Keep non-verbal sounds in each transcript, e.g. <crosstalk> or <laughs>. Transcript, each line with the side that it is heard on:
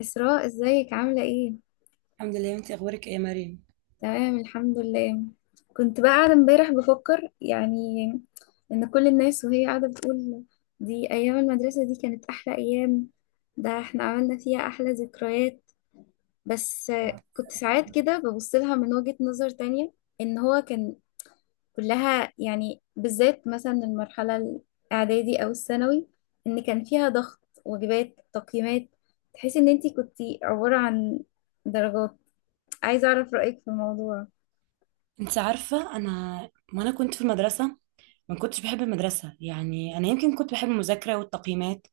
left: إسراء، ازيك عاملة ايه؟
right: الحمد لله. انت اخبارك ايه يا مريم؟
left: تمام، الحمد لله. كنت بقى قاعدة امبارح بفكر يعني ان كل الناس وهي قاعدة بتقول دي ايام المدرسة، دي كانت احلى ايام، ده احنا عملنا فيها احلى ذكريات. بس كنت ساعات كده ببص لها من وجهة نظر تانية، ان هو كان كلها يعني بالذات مثلا المرحلة الاعدادي او الثانوي، ان كان فيها ضغط، واجبات، تقييمات، تحس ان انتي كنتي عبارة عن درجات. عايزة أعرف رأيك في الموضوع.
right: انت عارفه وانا كنت في المدرسه، ما كنتش بحب المدرسه. يعني انا يمكن كنت بحب المذاكره والتقييمات،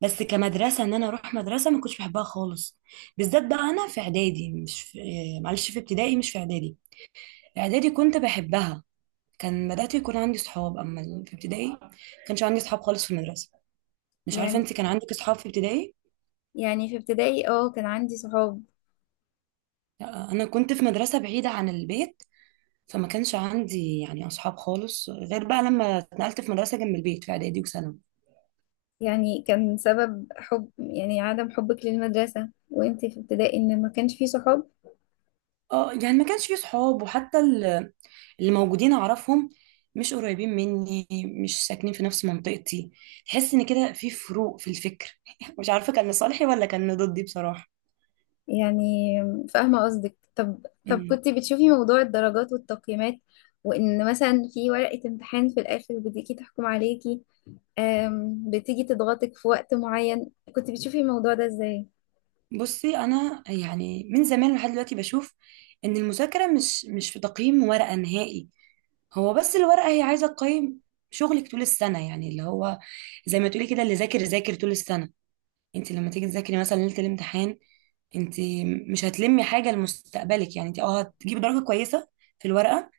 right: بس كمدرسه ان انا اروح مدرسه ما كنتش بحبها خالص. بالذات بقى انا في اعدادي مش في معلش، في ابتدائي مش في اعدادي. اعدادي كنت بحبها، كان بدات يكون عندي صحاب. اما في ابتدائي ما كانش عندي صحاب خالص في المدرسه. مش عارفه،
left: يعني
right: انت كان عندك صحاب في ابتدائي؟
left: يعني في ابتدائي اه كان عندي صحاب.
right: لا، انا كنت في مدرسه بعيده عن البيت، فما كانش عندي يعني اصحاب خالص غير بقى لما اتنقلت في مدرسه جنب البيت في اعدادي وثانوي.
left: يعني كان سبب حب يعني عدم حبك للمدرسة وانتي في ابتدائي ان ما كانش فيه صحاب؟
right: اه، يعني ما كانش في صحاب، وحتى اللي موجودين اعرفهم مش قريبين مني، مش ساكنين في نفس منطقتي. تحس ان كده في فروق في الفكر. <laughs> مش عارفه كان لصالحي ولا كان ضدي بصراحه.
left: يعني فاهمة قصدك. طب كنت بتشوفي موضوع الدرجات والتقييمات، وان مثلا في ورقة امتحان في الآخر بتيجي تحكم عليكي، بتيجي تضغطك في وقت معين، كنت بتشوفي الموضوع ده ازاي؟
right: بصي انا يعني من زمان لحد دلوقتي بشوف ان المذاكره مش في تقييم ورقه نهائي. هو بس الورقه هي عايزه تقيم شغلك طول السنه، يعني اللي هو زي ما تقولي كده، اللي ذاكر ذاكر طول السنه. انت لما تيجي تذاكري مثلا ليله الامتحان، انت مش هتلمي حاجه لمستقبلك، يعني انت هتجيبي درجه كويسه في الورقه،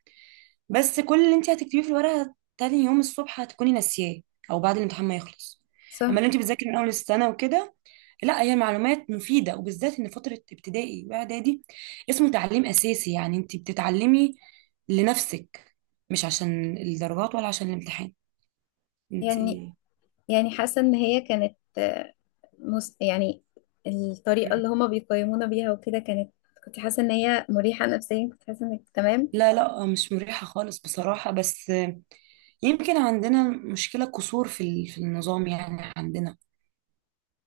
right: بس كل اللي انت هتكتبيه في الورقه تاني يوم الصبح هتكوني ناسياه، او بعد الامتحان ما يخلص. اما لو
left: صح.
right: انت بتذاكري من اول السنه وكده، لا هي معلومات مفيده، وبالذات ان فتره ابتدائي واعدادي اسمه تعليم اساسي، يعني انت بتتعلمي لنفسك، مش عشان الدرجات ولا عشان الامتحان انت.
left: يعني يعني حاسة ان هي كانت يعني الطريقة اللي هما بيقيمونا بيها وكده كانت، كنت حاسة ان هي مريحة نفسيا، كنت حاسة انك تمام.
right: لا لا، مش مريحه خالص بصراحه. بس يمكن عندنا مشكله قصور في النظام، يعني عندنا،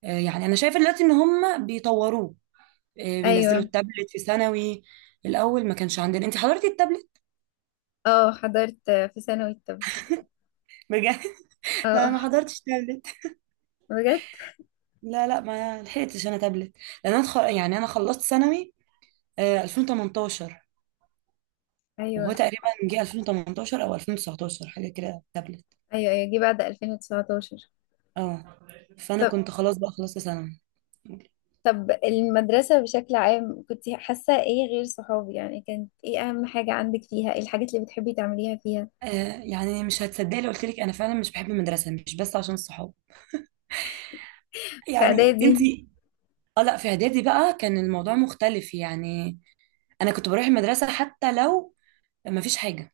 right: يعني انا شايفه دلوقتي ان هم بيطوروه. بينزلوا
left: ايوه.
right: التابلت في ثانوي. الاول ما كانش عندنا. انت حضرتي التابلت؟
left: اه، حضرت في ثانوي التابلت.
right: بجد؟ <laughs> لا،
left: اه،
right: ما حضرتش تابلت.
left: بجد.
right: لا لا، ما لحقتش انا تابلت، لان انا خ... يعني انا خلصت ثانوي 2018. وهو
left: ايوه،
right: تقريبا جه 2018 او 2019 حاجه كده تابلت.
left: ايوه، ايوه، جه بعد 2019.
right: اه، فانا
left: طب
right: كنت خلاص بقى خلصت ثانوي.
left: طب المدرسة بشكل عام كنت حاسة ايه غير صحابي؟ يعني كانت ايه اهم حاجة عندك فيها؟ ايه الحاجات اللي بتحبي تعمليها فيها؟
right: يعني مش هتصدقي لو قلت لك انا فعلا مش بحب المدرسه مش بس عشان الصحاب،
left: في
right: يعني انت.
left: اعدادي؟
right: اه لا، في اعدادي بقى كان الموضوع مختلف. يعني انا كنت بروح المدرسه حتى لو ما فيش حاجه،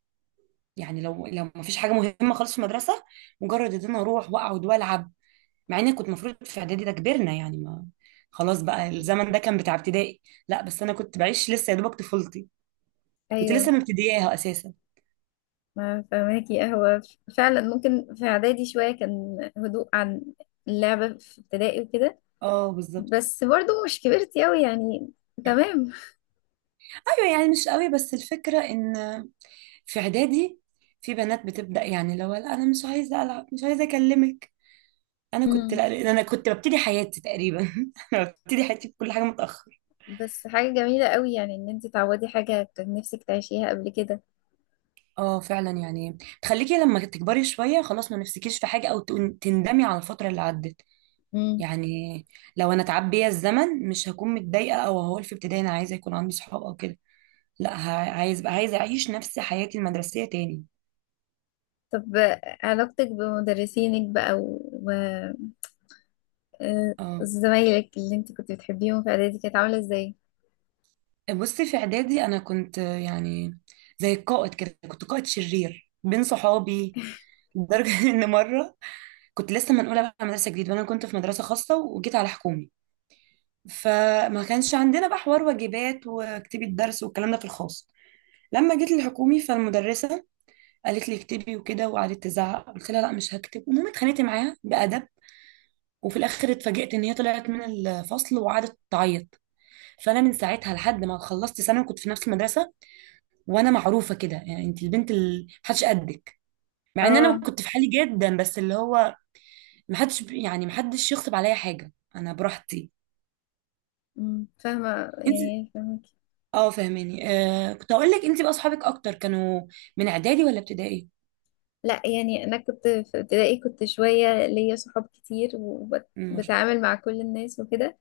right: يعني لو ما فيش حاجه مهمه خالص في المدرسه، مجرد ان انا اروح واقعد والعب. مع اني كنت المفروض في اعدادي ده كبرنا، يعني ما خلاص بقى الزمن ده كان بتاع ابتدائي. لا بس انا كنت بعيش لسه يا دوبك طفولتي، كنت لسه
left: ايوه.
right: مبتدياها اساسا.
left: ما فهماكي قهوة. فعلا ممكن في إعدادي شوية كان هدوء عن اللعبة في ابتدائي وكده،
right: اه بالظبط.
left: بس برضو مش كبرت أوي يعني. تمام.
right: ايوه يعني مش قوي، بس الفكره ان في اعدادي في بنات بتبدا، يعني لو لا، انا مش عايزه العب مش عايزه اكلمك، انا كنت
left: امم.
right: لا. انا كنت ببتدي حياتي تقريبا <laughs> انا ببتدي حياتي بكل حاجه متاخر.
left: بس حاجة جميلة أوي، يعني إن أنت تعوضي حاجة كان نفسك تعيشيها قبل كده.
right: اه فعلا، يعني تخليكي لما تكبري شوية خلاص ما نفسكيش في حاجة او تندمي على الفترة اللي عدت.
left: مم.
right: يعني لو انا اتعب بيا الزمن مش هكون متضايقة او هقول في ابتدائي انا عايزة يكون عندي صحاب او كده. لا، عايزة اعيش نفس حياتي المدرسية تاني.
left: طب علاقتك بمدرسينك بقى و و... آه،
right: اه.
left: زمايلك اللي أنت كنت بتحبيهم في إعدادي كانت عاملة إزاي؟
right: بصي في اعدادي انا كنت يعني زي القائد كده، كنت قائد شرير بين صحابي. لدرجة <laughs> ان مرة كنت لسه منقولة بقى على مدرسة جديدة، وانا كنت في مدرسة خاصة وجيت على حكومي، فما كانش عندنا بقى حوار واجبات واكتبي الدرس والكلام ده في الخاص. لما جيت الحكومي، فالمدرسة قالت لي اكتبي وكده، وقعدت تزعق، قلت لها لا مش هكتب. المهم اتخانقت معاها بأدب، وفي الاخر اتفاجئت ان هي طلعت من الفصل وقعدت تعيط. فانا من ساعتها لحد ما خلصت ثانوي كنت في نفس المدرسه، وانا معروفه كده، يعني انت البنت اللي محدش قدك. مع ان انا
left: اه.
right: كنت في حالي جدا، بس اللي هو محدش، يعني محدش يغصب عليا حاجه، انا براحتي.
left: مم، فاهمة يعني فاهمة.
right: اه، فاهماني. آه، كنت اقول لك، انت بقى اصحابك اكتر كانوا من اعدادي ولا ابتدائي؟
left: لا، يعني انا كنت في ابتدائي كنت شويه ليا صحاب كتير
right: مم، ما شاء
left: وبتعامل مع كل الناس وكده.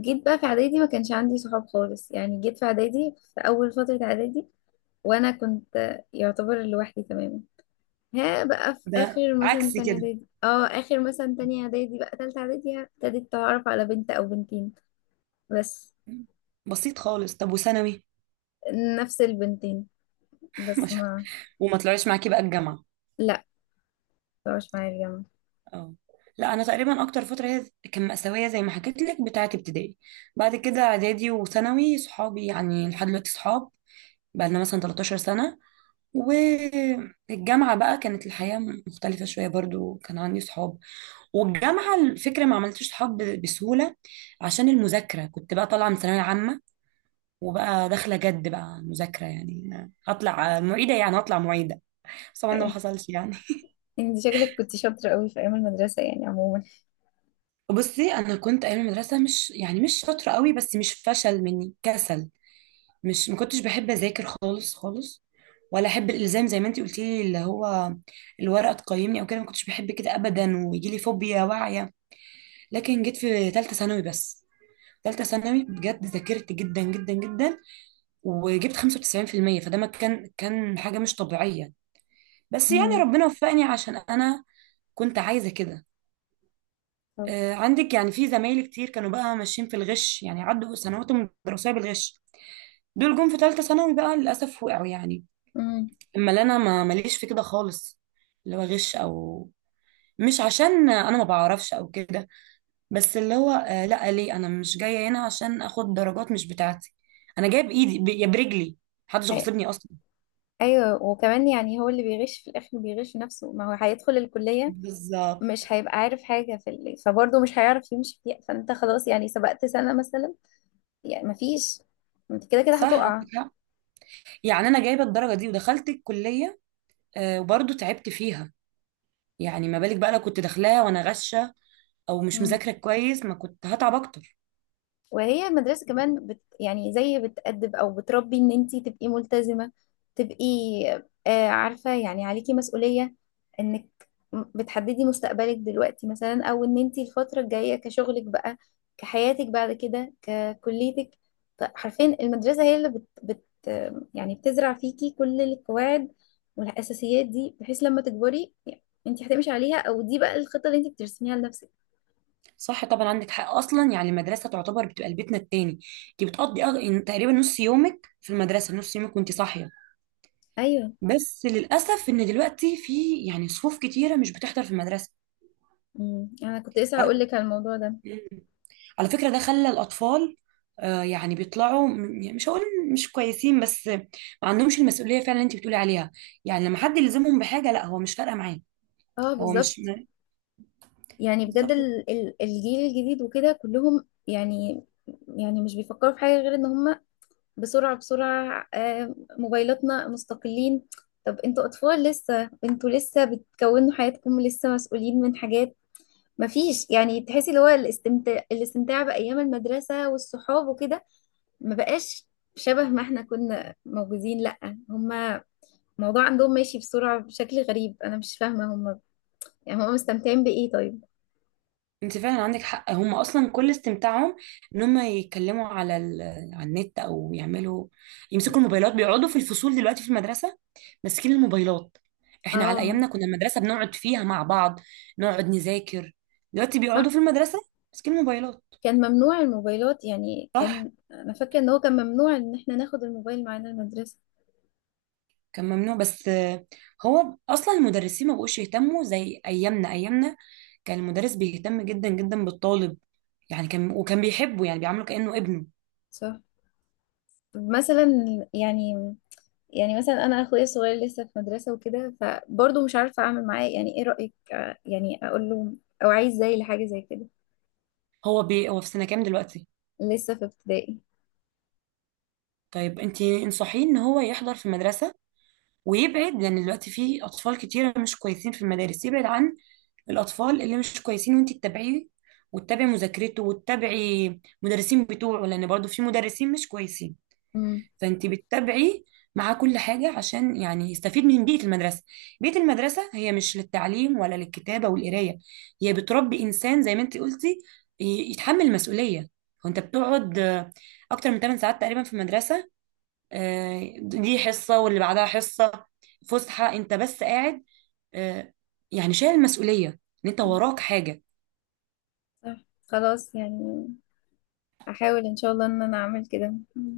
left: جيت بقى في اعدادي ما كانش عندي صحاب خالص، يعني جيت في اعدادي في اول فتره اعدادي وانا كنت يعتبر لوحدي تماما. ها بقى في
right: الله، ده
left: اخر مثلا
right: عكس
left: تانية
right: كده.
left: اعدادي، اه، اخر مثلا تانية اعدادي بقى تالتة اعدادي ابتديت اتعرف على بنت او بنتين. بس
right: مم. بسيط خالص. طب وثانوي؟
left: نفس البنتين.
right: <laughs> ما
left: بس
right: شاء الله.
left: ما...
right: وما طلعوش معاكي بقى الجامعه؟
left: لا، مش معايا الجامعه.
right: اه. لا، انا تقريبا اكتر فتره هي كان مأساوية زي ما حكيت لك بتاعه ابتدائي. بعد كده اعدادي وثانوي صحابي يعني لحد دلوقتي صحاب، بقى لنا مثلا 13 سنه. والجامعه بقى كانت الحياه مختلفه شويه، برضو كان عندي صحاب. والجامعة الفكرة ما عملتش صحاب بسهولة عشان المذاكرة، كنت بقى طالعة من ثانوية عامة وبقى داخلة جد بقى مذاكرة، يعني هطلع معيدة، يعني هطلع معيدة. بس طبعا ده ما
left: أي.
right: حصلش يعني.
left: انت شكلك كنت شاطره قوي في ايام المدرسه يعني عموما.
right: بصي أنا كنت أيام المدرسة مش، يعني مش شاطرة قوي، بس مش فشل مني، كسل. مش ما كنتش بحب أذاكر خالص خالص، ولا أحب الإلزام زي ما أنتي قلتي لي، اللي هو الورقة تقيمني أو كده، ما كنتش بحب كده أبدا ويجي لي فوبيا واعية. لكن جيت في ثالثة ثانوي بس، ثالثة ثانوي بجد ذاكرت جدا جدا جدا وجبت 95%، فده ما كان حاجة مش طبيعية. بس يعني
left: امم.
right: ربنا وفقني عشان أنا كنت عايزة كده. عندك يعني، في زمايلي كتير كانوا بقى ماشيين في الغش، يعني عدوا سنواتهم الدراسية بالغش، دول جم في ثالثة ثانوي بقى للأسف وقعوا يعني.
left: امم.
right: أما اللي أنا ما ماليش في كده خالص، اللي هو غش، أو مش عشان أنا ما بعرفش أو كده. بس اللي هو لا، ليه أنا مش جاية هنا عشان آخد درجات مش بتاعتي. أنا جاية بإيدي يا برجلي، محدش
left: أي-
right: غصبني أصلا.
left: ايوه، وكمان يعني هو اللي بيغش في الاخر بيغش نفسه، ما هو هيدخل الكليه
right: بالظبط.
left: مش هيبقى عارف حاجه في اللي، فبرضه مش هيعرف يمشي فيها، فانت خلاص يعني سبقت سنه مثلا، يعني ما فيش، انت كده كده
right: صح،
left: هتقع.
right: يعني انا جايبه الدرجه دي ودخلت الكليه وبرضه تعبت فيها. يعني ما بالك بقى لو كنت داخلاها وانا غشه او مش مذاكره كويس، ما كنت هتعب اكتر.
left: وهي المدرسة كمان يعني زي بتأدب أو بتربي إن أنتي تبقي ملتزمة، تبقي عارفة يعني عليكي مسؤولية، إنك بتحددي مستقبلك دلوقتي مثلا، أو إن أنتي الفترة الجاية كشغلك بقى، كحياتك بعد كده، ككليتك. حرفيا المدرسة هي اللي بت, بت آه، يعني بتزرع فيكي كل القواعد والأساسيات، دي بحيث لما تكبري يعني أنتي هتمشي عليها، أو دي بقى الخطة اللي أنتي بترسميها لنفسك.
right: صح طبعا، عندك حق. اصلا يعني المدرسه تعتبر بتبقى بيتنا التاني. انت بتقضي إن تقريبا نص يومك في المدرسه، نص يومك وانت صاحيه.
left: أيوه.
right: بس للاسف ان دلوقتي في يعني صفوف كتيره مش بتحضر في
left: أنا كنت لسه هقول
right: المدرسه.
left: لك على الموضوع ده.
right: على فكرة ده خلى الأطفال يعني بيطلعوا يعني مش هقول مش كويسين، بس ما عندهمش المسؤولية فعلا اللي انت بتقولي عليها. يعني لما حد يلزمهم بحاجة، لا، هو مش فارقة معاه.
left: اه،
right: هو مش
left: بالظبط.
right: م-
left: يعني بجد
right: بالظبط.
left: الجيل الجديد وكده كلهم، يعني مش بيفكروا في حاجة غير ان هم بسرعة بسرعة، موبايلاتنا، مستقلين. طب انتوا اطفال لسه، انتوا لسه بتكونوا حياتكم، لسه مسؤولين من حاجات مفيش، يعني تحسي اللي هو الاستمتاع بأيام المدرسة والصحاب وكده ما بقاش شبه ما احنا كنا موجودين. لأ، هم الموضوع عندهم ماشي بسرعة بشكل غريب، انا مش فاهمة هم يعني هم مستمتعين بإيه طيب؟
right: انت فعلا عندك حق، هم اصلا كل استمتاعهم ان هم يتكلموا على على النت، او يعملوا، يمسكوا الموبايلات. بيقعدوا في الفصول دلوقتي في المدرسة ماسكين الموبايلات. احنا على
left: اه،
right: ايامنا كنا المدرسة بنقعد فيها مع بعض، نقعد نذاكر. دلوقتي بيقعدوا
left: صح.
right: في المدرسة ماسكين الموبايلات.
left: كان ممنوع الموبايلات، يعني
right: صح،
left: كان، انا فاكره ان هو كان ممنوع ان احنا ناخد الموبايل معانا المدرسه.
right: كان ممنوع. بس هو اصلا المدرسين ما بقوش يهتموا زي ايامنا. ايامنا كان المدرس بيهتم جدا جدا بالطالب، يعني كان وكان بيحبه، يعني بيعامله كأنه ابنه.
left: صح. مثلا، يعني يعني مثلا انا اخويا الصغير لسه في مدرسه وكده، فبرضه مش عارفه اعمل معاه، يعني ايه رايك؟ يعني اقول له او عايز زي لحاجه زي كده.
right: هو هو في سنة كام دلوقتي؟
left: لسه في ابتدائي.
right: طيب انت انصحيه ان هو يحضر في المدرسة ويبعد، لان دلوقتي في اطفال كتيرة مش كويسين في المدارس. يبعد عن الاطفال اللي مش كويسين، وانت تتابعيه وتتابعي مذاكرته وتتابعي مدرسين بتوعه، لان برضو في مدرسين مش كويسين.
left: امم.
right: فانت بتتابعي مع كل حاجة عشان يعني يستفيد من بيئة المدرسة. بيئة المدرسة هي مش للتعليم ولا للكتابة والقراية، هي بتربي إنسان زي ما انت قلتي يتحمل مسؤولية. وانت بتقعد أكتر من 8 ساعات تقريبا في المدرسة. دي حصة واللي بعدها حصة فسحة، انت بس قاعد آه، يعني شايل المسؤولية ان انت وراك حاجة.
left: صح، خلاص يعني احاول ان شاء الله ان انا اعمل كده. مم.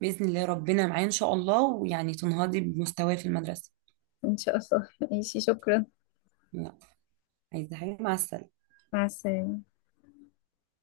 right: بإذن الله ربنا معايا إن شاء الله، ويعني تنهضي بمستواي في المدرسة.
left: ان شاء الله. <laughs> ماشي، شكرا.
right: لا. عايزة حاجة؟ مع السلامة.
left: مع السلامه.